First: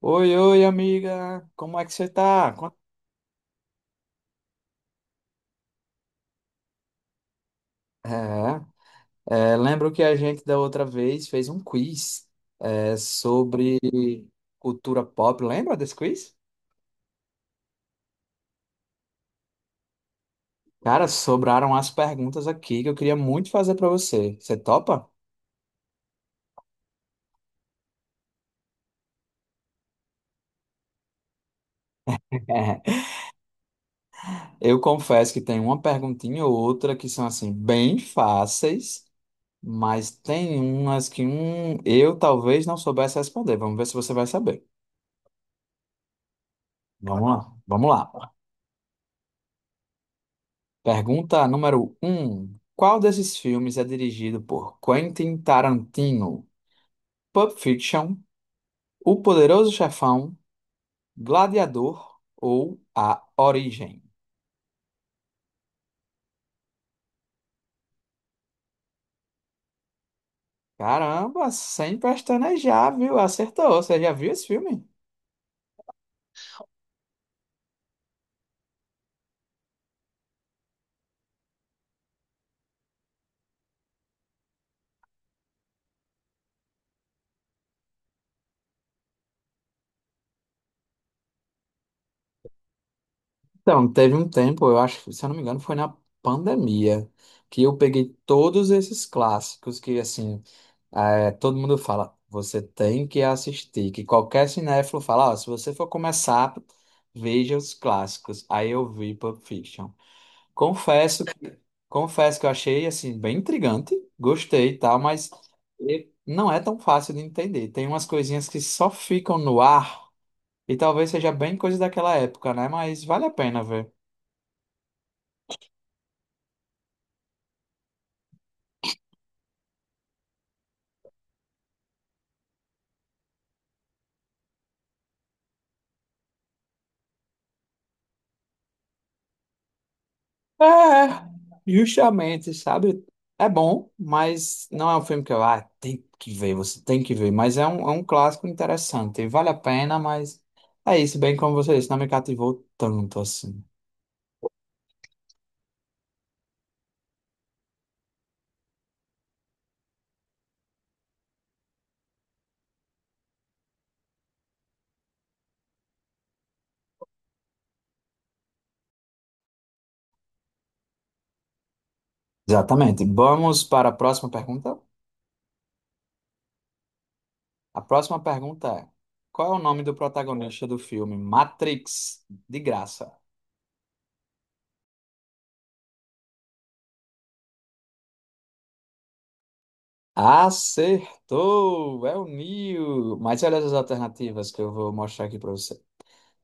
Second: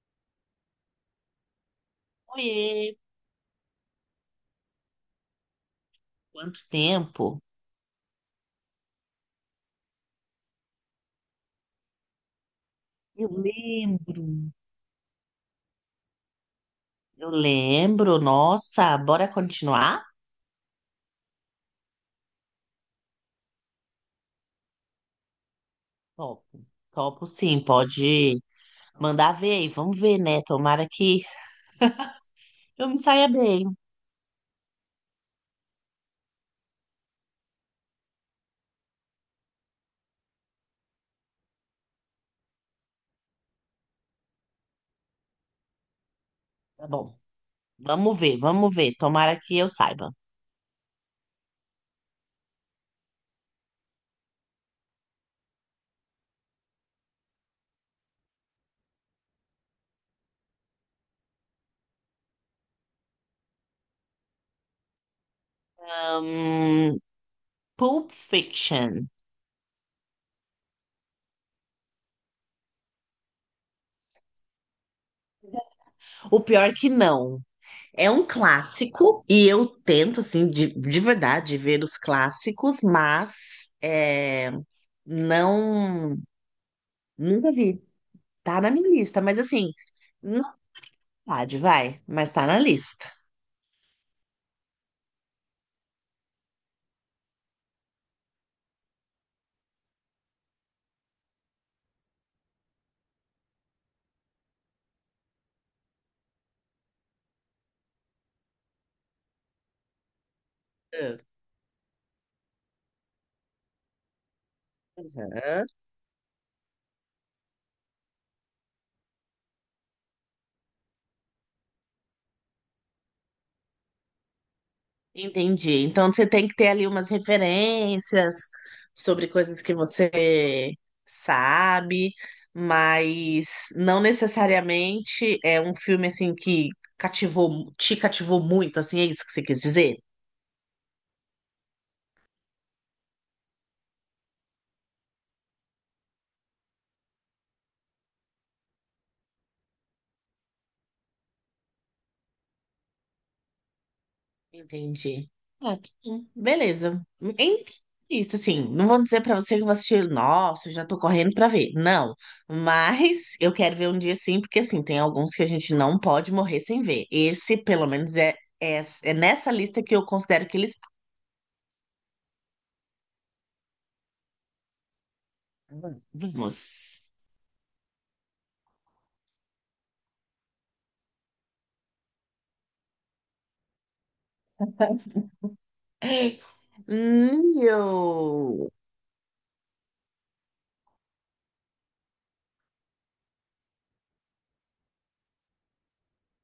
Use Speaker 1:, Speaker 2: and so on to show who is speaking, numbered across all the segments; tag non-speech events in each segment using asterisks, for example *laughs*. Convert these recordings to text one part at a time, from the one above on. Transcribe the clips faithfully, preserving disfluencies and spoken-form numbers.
Speaker 1: Oi, oi, amiga. Como é que você tá? Qua-
Speaker 2: Oiê, quanto tempo?
Speaker 1: É, é, lembro que a gente da outra vez fez um quiz, é,
Speaker 2: Eu
Speaker 1: sobre
Speaker 2: lembro.
Speaker 1: cultura pop. Lembra desse quiz?
Speaker 2: Eu lembro, nossa, bora continuar?
Speaker 1: Cara, sobraram as perguntas aqui que eu queria muito fazer pra você. Você topa?
Speaker 2: Topo, topo sim, pode mandar ver aí, vamos ver, né? Tomara que eu me
Speaker 1: *laughs*
Speaker 2: saia bem.
Speaker 1: Eu confesso que tem uma perguntinha ou outra que são assim bem fáceis, mas tem umas que hum, eu talvez não soubesse responder. Vamos ver se você vai saber.
Speaker 2: Tá bom,
Speaker 1: Vamos lá, vamos
Speaker 2: vamos
Speaker 1: lá.
Speaker 2: ver, vamos ver, tomara que eu saiba.
Speaker 1: Pergunta número um: qual desses filmes é dirigido por Quentin Tarantino? Pulp Fiction, O Poderoso Chefão, Gladiador ou A Origem?
Speaker 2: Hum, Pulp Fiction.
Speaker 1: Caramba, sem pestanejar, viu? Acertou. Você já viu esse filme?
Speaker 2: O pior que não. É um clássico e eu tento, assim, de, de verdade, ver os clássicos, mas é, não. Nunca vi. Tá na minha lista, mas assim, não pode, vai, mas tá na lista.
Speaker 1: Então, teve um tempo, eu acho, que, se eu não me engano, foi na pandemia, que eu peguei todos esses clássicos que, assim, é, todo mundo fala, você tem que assistir, que qualquer cinéfilo fala, ó, se você for começar, veja os clássicos. Aí eu vi Pulp Fiction.
Speaker 2: Ah,
Speaker 1: Confesso, confesso que eu achei, assim, bem intrigante, gostei e tal, mas
Speaker 2: aham.
Speaker 1: e- não é tão fácil de entender. Tem umas coisinhas que só ficam no ar, e talvez seja bem coisa daquela época, né? Mas vale a pena ver.
Speaker 2: Entendi. Então você tem que ter ali umas referências sobre coisas que você sabe, mas não necessariamente é um filme assim que cativou, te cativou muito, assim, é isso que você quis dizer?
Speaker 1: É, justamente, sabe? É bom, mas não é um filme que eu, ah, tem que ver, você tem que ver. Mas é um, é um clássico interessante, vale a pena, mas é isso, bem como você disse, não me cativou tanto assim.
Speaker 2: Entendi. Ah, tá bom, beleza. Em- Isso, assim, não vou dizer pra você que eu vou assistir, nossa, já tô correndo pra ver. Não, mas eu quero ver um dia sim, porque assim, tem alguns que a gente não pode morrer sem ver. Esse, pelo menos, é, é, é nessa lista que eu considero que eles.
Speaker 1: Exatamente. Vamos para a próxima pergunta?
Speaker 2: Vamos.
Speaker 1: A próxima pergunta é: qual é o nome do protagonista do filme Matrix? De graça.
Speaker 2: Neo.
Speaker 1: Acertou! É o Neo! Mas olha as alternativas que eu vou mostrar aqui para você.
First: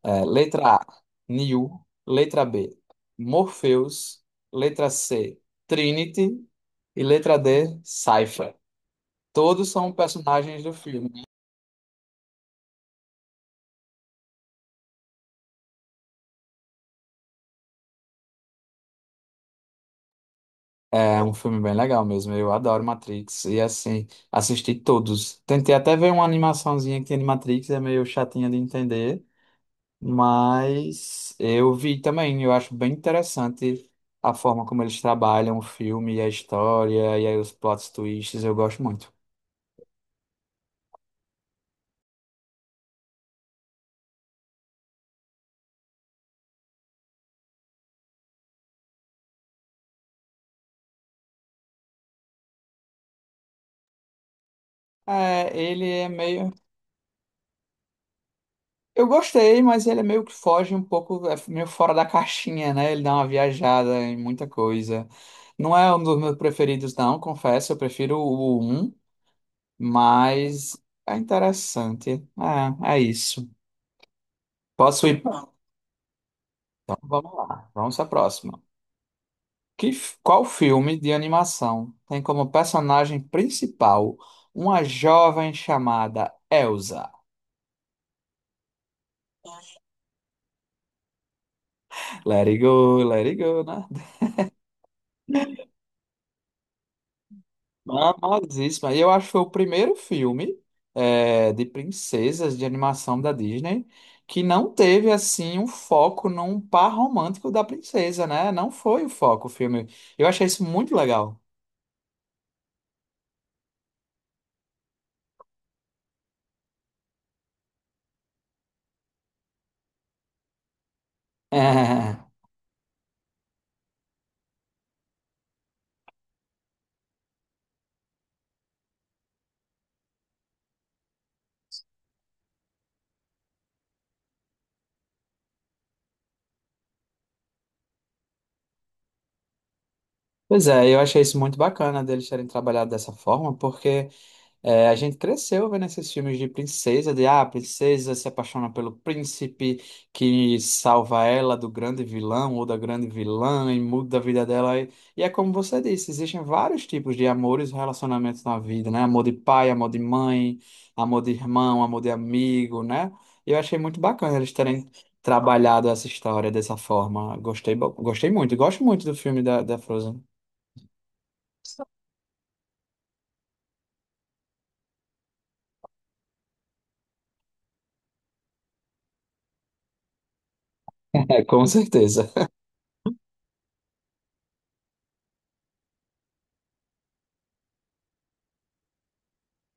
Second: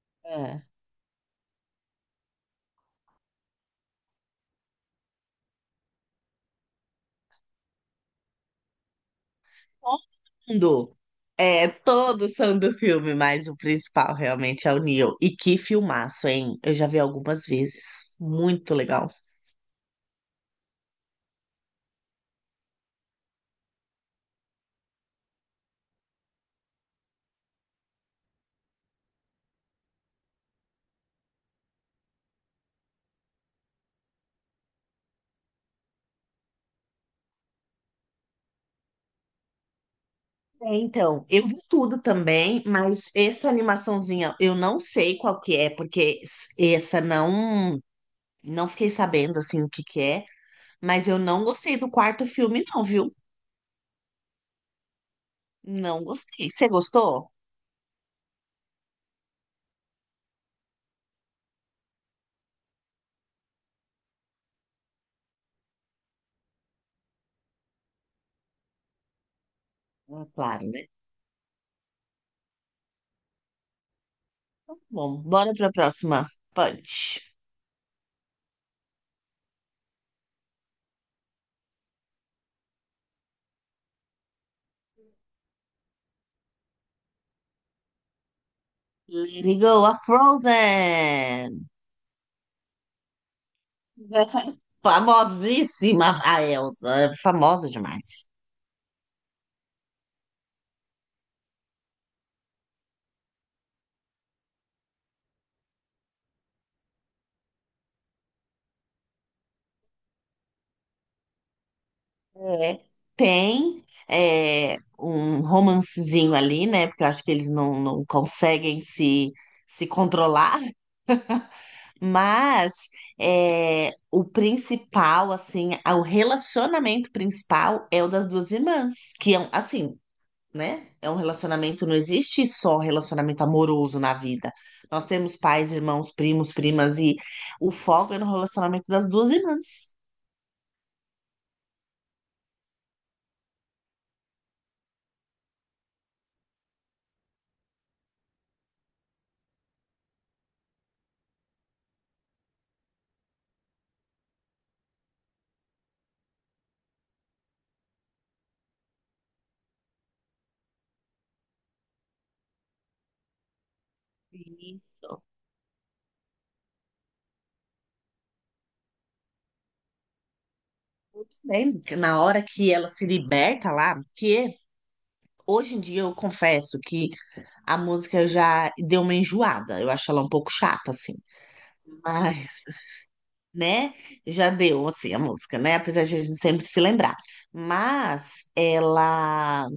Speaker 1: É,
Speaker 2: É,
Speaker 1: letra á, Neo. Letra bê, Morpheus. Letra cê, Trinity. E letra dê, Cypher. Todos são personagens do
Speaker 2: mundo.
Speaker 1: filme.
Speaker 2: É, todos são do filme, mas o principal realmente é o Neo. E que filmaço, hein? Eu já vi algumas vezes. Muito legal.
Speaker 1: É um filme bem legal mesmo. Eu adoro Matrix. E assim, assisti todos. Tentei até ver uma animaçãozinha que tem de Matrix é meio chatinha de entender. Mas eu vi também, eu acho bem interessante a forma como eles trabalham o filme e a história, e aí os plot twists, eu gosto muito.
Speaker 2: É, então, eu vi tudo também, mas essa animaçãozinha eu não sei qual que é, porque s- essa não não fiquei sabendo assim o que que é, mas eu não gostei do quarto filme não, viu?
Speaker 1: É, ele
Speaker 2: Não
Speaker 1: é
Speaker 2: gostei.
Speaker 1: meio.
Speaker 2: Você gostou?
Speaker 1: Eu gostei, mas ele é meio que foge um pouco, é meio fora da caixinha, né? Ele dá uma viajada em muita coisa. Não é um dos meus preferidos, não, confesso. Eu prefiro o um.
Speaker 2: Ah, claro,
Speaker 1: Mas
Speaker 2: né?
Speaker 1: é interessante. É, é isso. Posso
Speaker 2: Bom,
Speaker 1: ir?
Speaker 2: bora para a próxima.
Speaker 1: Então, vamos
Speaker 2: Punch.
Speaker 1: lá. Vamos à próxima. Que, f- qual filme de animação tem como personagem principal uma jovem chamada Elsa?
Speaker 2: Let it go, a Frozen.
Speaker 1: Let it go, let it go, né?
Speaker 2: *laughs* Famosíssima a Elsa, é famosa demais.
Speaker 1: Famosíssima. E eu acho que foi o primeiro filme é, de princesas de animação da Disney que não teve, assim, um foco num par romântico da princesa, né? Não foi o foco o filme. Eu achei isso muito legal.
Speaker 2: É. Tem é, um romancezinho ali, né? Porque eu acho que eles não, não conseguem se, se controlar,
Speaker 1: É,
Speaker 2: mas é, o principal, assim, a- o relacionamento principal é o das duas irmãs, que é, um- assim, né? É um relacionamento, não existe só relacionamento amoroso na vida. Nós temos pais, irmãos, primos, primas, e o foco é no relacionamento das duas irmãs.
Speaker 1: pois é, eu achei isso muito bacana deles terem trabalhado dessa forma, porque É, a gente cresceu vendo esses filmes de princesa, de ah, a princesa se apaixona pelo príncipe que salva ela do grande vilão ou da grande vilã e muda a vida dela. E, e é como você disse, existem vários tipos de amores e relacionamentos na vida, né? Amor de pai, amor de mãe, amor de irmão, amor de amigo, né? E eu achei muito bacana eles
Speaker 2: E
Speaker 1: terem trabalhado essa história dessa forma. Gostei, bo- gostei muito, gosto muito do filme da, da Frozen.
Speaker 2: muito bem,
Speaker 1: *laughs*
Speaker 2: na hora que ela se liberta lá, que hoje em dia eu confesso que a música já deu uma enjoada, eu acho ela um pouco chata, assim,
Speaker 1: É, com certeza.
Speaker 2: mas, *laughs* né? Já deu, assim, a música, né? Apesar de a gente sempre se lembrar. Mas ela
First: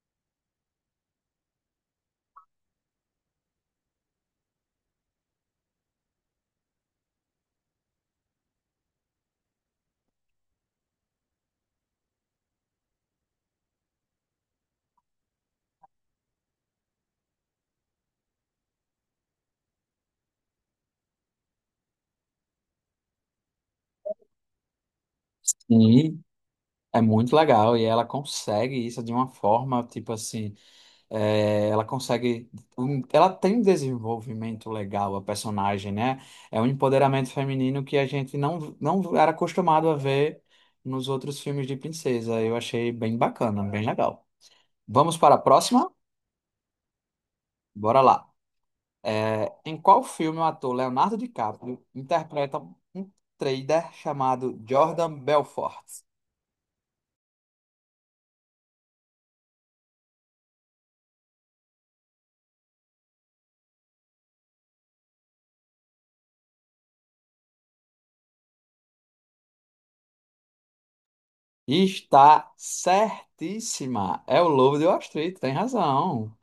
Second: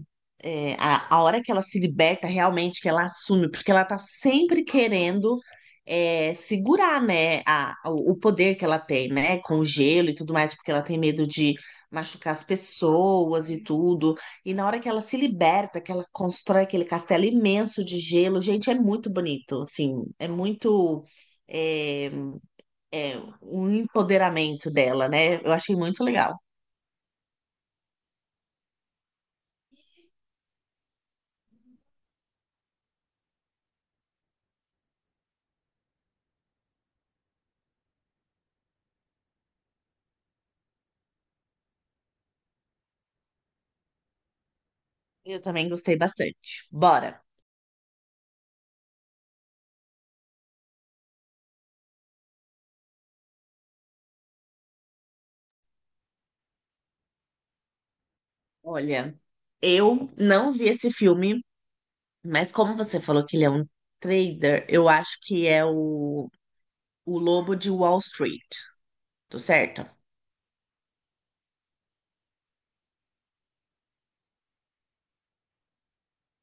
Speaker 2: é, a, a hora que ela se liberta realmente, que ela assume, porque ela tá sempre querendo é, segurar, né, a, o o poder que ela tem, né, com o gelo e tudo mais, porque ela tem medo de machucar as pessoas e tudo. E na hora que ela se liberta, que ela constrói aquele castelo imenso de gelo, gente, é muito bonito, assim, é muito é, é, um empoderamento dela, né? Eu achei muito legal.
Speaker 1: É muito legal e ela consegue isso de uma forma, tipo assim, é, ela consegue, um- ela tem um desenvolvimento legal, a personagem, né? É um empoderamento feminino que a gente não, não era acostumado a ver nos outros filmes de princesa. Eu achei bem bacana, bem legal. Vamos para a
Speaker 2: Eu também
Speaker 1: próxima?
Speaker 2: gostei bastante. Bora.
Speaker 1: Bora lá. É, em qual filme o ator Leonardo DiCaprio interpreta um trader chamado Jordan Belfort?
Speaker 2: Olha, eu não vi esse filme, mas como você falou que ele é um trader, eu acho que é o, o Lobo de Wall Street, tô certo?
Speaker 1: E está certíssima. É o Lobo de Wall Street, tem razão.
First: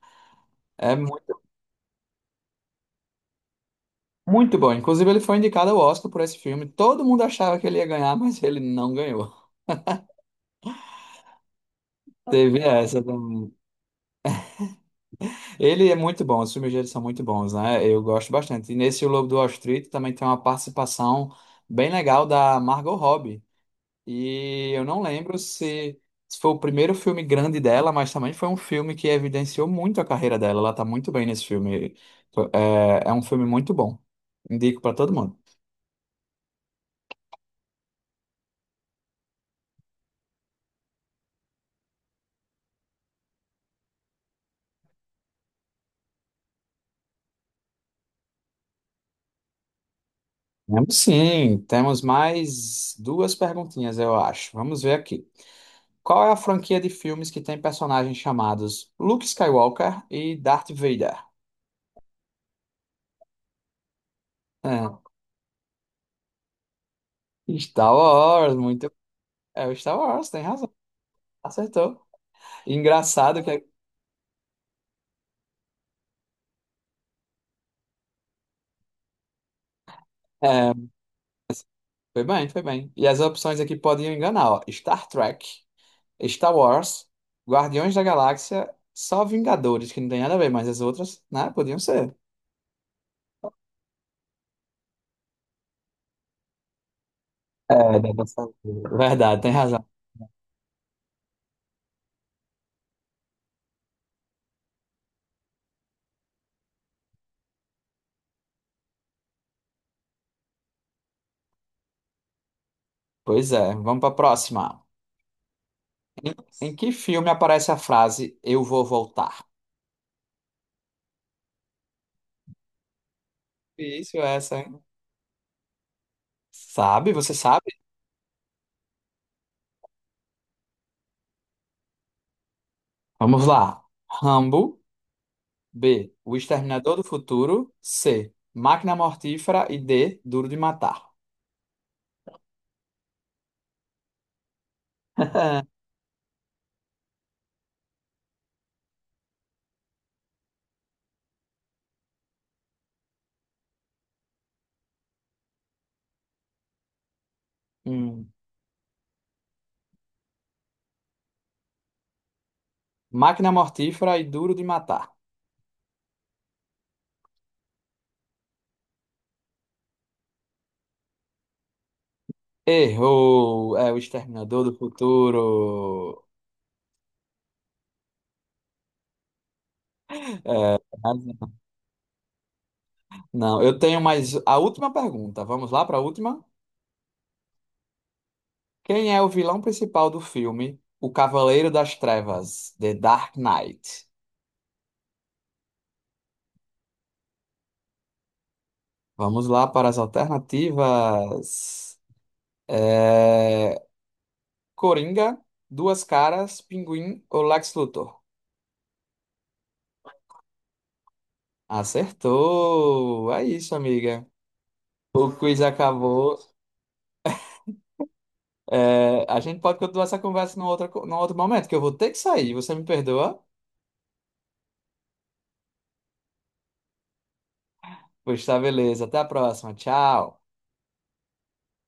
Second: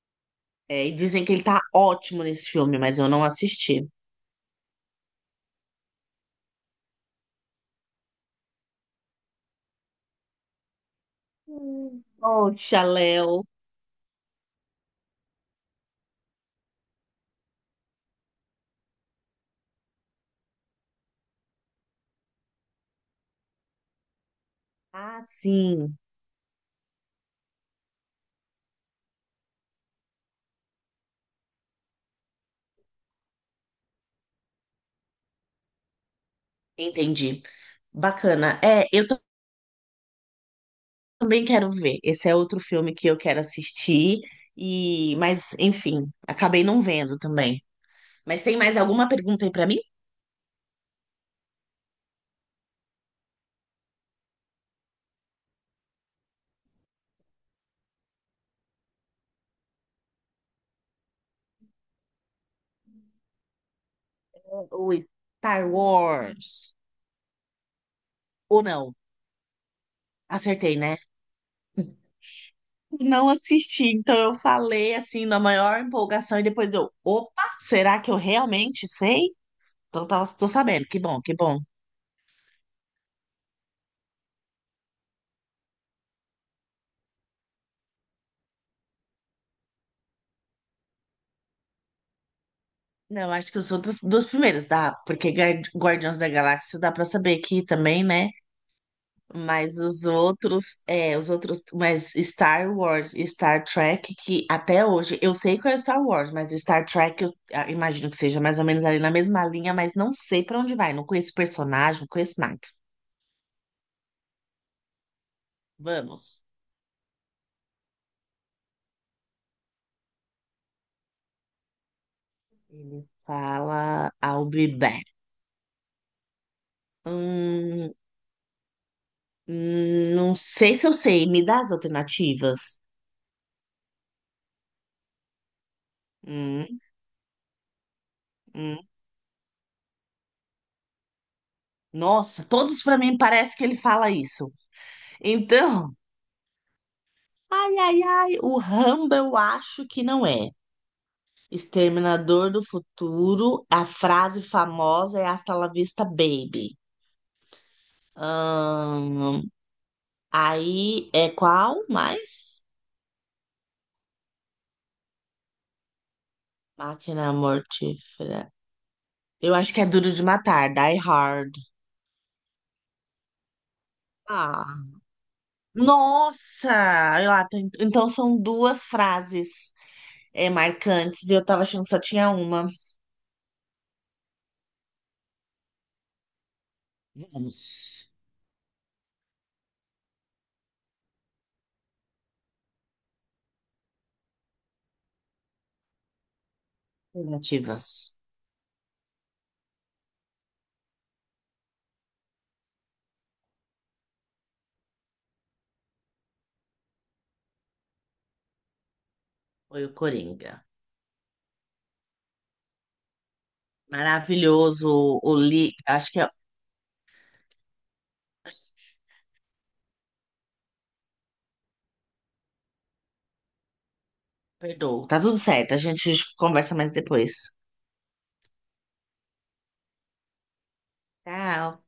Speaker 2: É,
Speaker 1: É
Speaker 2: e dizem que
Speaker 1: muito,
Speaker 2: ele tá ótimo nesse filme, mas eu não assisti.
Speaker 1: muito bom. Inclusive, ele foi indicado ao Oscar por esse filme. Todo mundo achava que ele ia ganhar, mas ele não ganhou.
Speaker 2: Hum,
Speaker 1: *laughs* Teve
Speaker 2: Poxa,
Speaker 1: essa
Speaker 2: Léo.
Speaker 1: também. Ele é muito bom, os filmes dele são muito bons, né? Eu gosto bastante. E nesse O Lobo de Wall Street também tem uma participação bem legal da Margot Robbie. E eu não
Speaker 2: Ah,
Speaker 1: lembro
Speaker 2: sim,
Speaker 1: se, se foi o primeiro filme grande dela, mas também foi um filme que evidenciou muito a carreira dela. Ela tá muito bem nesse filme. É, é um filme muito bom. Indico para todo mundo.
Speaker 2: entendi. Bacana. É, eu ta- também quero ver. Esse é outro filme que eu quero assistir, e, mas enfim, acabei não vendo também. Mas tem mais alguma pergunta aí pra mim?
Speaker 1: Vamos sim, temos mais duas perguntinhas, eu acho. Vamos ver aqui. Qual é a franquia de filmes que tem personagens chamados Luke Skywalker e Darth Vader? É,
Speaker 2: O Star Wars.
Speaker 1: Star Wars,
Speaker 2: Ou
Speaker 1: muito.
Speaker 2: não?
Speaker 1: É o Star Wars, tem razão.
Speaker 2: Acertei, né?
Speaker 1: Acertou.
Speaker 2: Não
Speaker 1: Engraçado que
Speaker 2: assisti, então eu falei assim na maior empolgação e depois eu, opa, será que eu realmente sei? Então tava, tô
Speaker 1: é.
Speaker 2: sabendo, que bom, que bom.
Speaker 1: Foi bem, foi bem. E as opções aqui podiam enganar, ó. Star Trek, Star Wars, Guardiões da Galáxia, só Vingadores, que não tem nada a ver, mas as outras, né, podiam ser.
Speaker 2: Não, acho que eu sou dos, dos primeiros, dá, porque Guar- Guardiões da Galáxia dá pra saber que
Speaker 1: É,
Speaker 2: também,
Speaker 1: dá pra
Speaker 2: né?
Speaker 1: saber. Verdade, tem
Speaker 2: Mas
Speaker 1: razão.
Speaker 2: os outros, é, os outros, mas Star Wars e Star Trek, que até hoje, eu sei qual é o Star Wars, mas o Star Trek eu ah, imagino que seja mais ou menos ali na mesma linha, mas não sei pra onde vai, não conheço personagem, não conheço nada.
Speaker 1: Pois é, vamos para a próxima. Em,
Speaker 2: Vamos.
Speaker 1: em que filme aparece a frase Eu vou voltar?
Speaker 2: Ele fala
Speaker 1: Difícil
Speaker 2: I'll
Speaker 1: essa,
Speaker 2: be
Speaker 1: hein?
Speaker 2: back.
Speaker 1: Sabe? Você sabe?
Speaker 2: Hum, hum, não sei se eu sei, me dá as alternativas.
Speaker 1: Vamos lá. Rambo, bê. O
Speaker 2: Hum,
Speaker 1: Exterminador do Futuro, cê.
Speaker 2: hum.
Speaker 1: Máquina Mortífera e dê. Duro de Matar.
Speaker 2: Nossa, todos pra mim parece que ele fala isso. Então, ai, ai, ai, o Rambo eu acho que não é. Exterminador do Futuro, a frase famosa é Hasta la vista, baby.
Speaker 1: *laughs*
Speaker 2: Ahn, aí é qual mais?
Speaker 1: Máquina Mortífera e Duro de Matar.
Speaker 2: Máquina Mortífera. Eu acho que é Duro de Matar, Die Hard.
Speaker 1: Errou! É o Exterminador do
Speaker 2: Ah,
Speaker 1: Futuro.
Speaker 2: nossa! Eu, ah, tem- então são duas frases é,
Speaker 1: É, mas
Speaker 2: marcantes e eu tava achando que só tinha uma.
Speaker 1: não, eu tenho mais a última pergunta. Vamos lá para a última?
Speaker 2: Vamos.
Speaker 1: Quem é o vilão principal do filme O Cavaleiro das Trevas, The Dark Knight?
Speaker 2: Alternativas.
Speaker 1: Vamos lá para as alternativas. É, Coringa, Duas Caras, Pinguim ou Lex Luthor?
Speaker 2: Foi o Coringa.
Speaker 1: Acertou! É isso, amiga.
Speaker 2: Maravilhoso.
Speaker 1: O
Speaker 2: O
Speaker 1: quiz
Speaker 2: li... Acho que é
Speaker 1: acabou. É, a gente pode continuar essa conversa num outro, num outro momento, que eu vou ter que sair. Você me perdoa?
Speaker 2: perdoa. Tá tudo certo. A gente conversa mais depois.
Speaker 1: Pois tá, beleza. Até a próxima. Tchau.
Speaker 2: Tchau.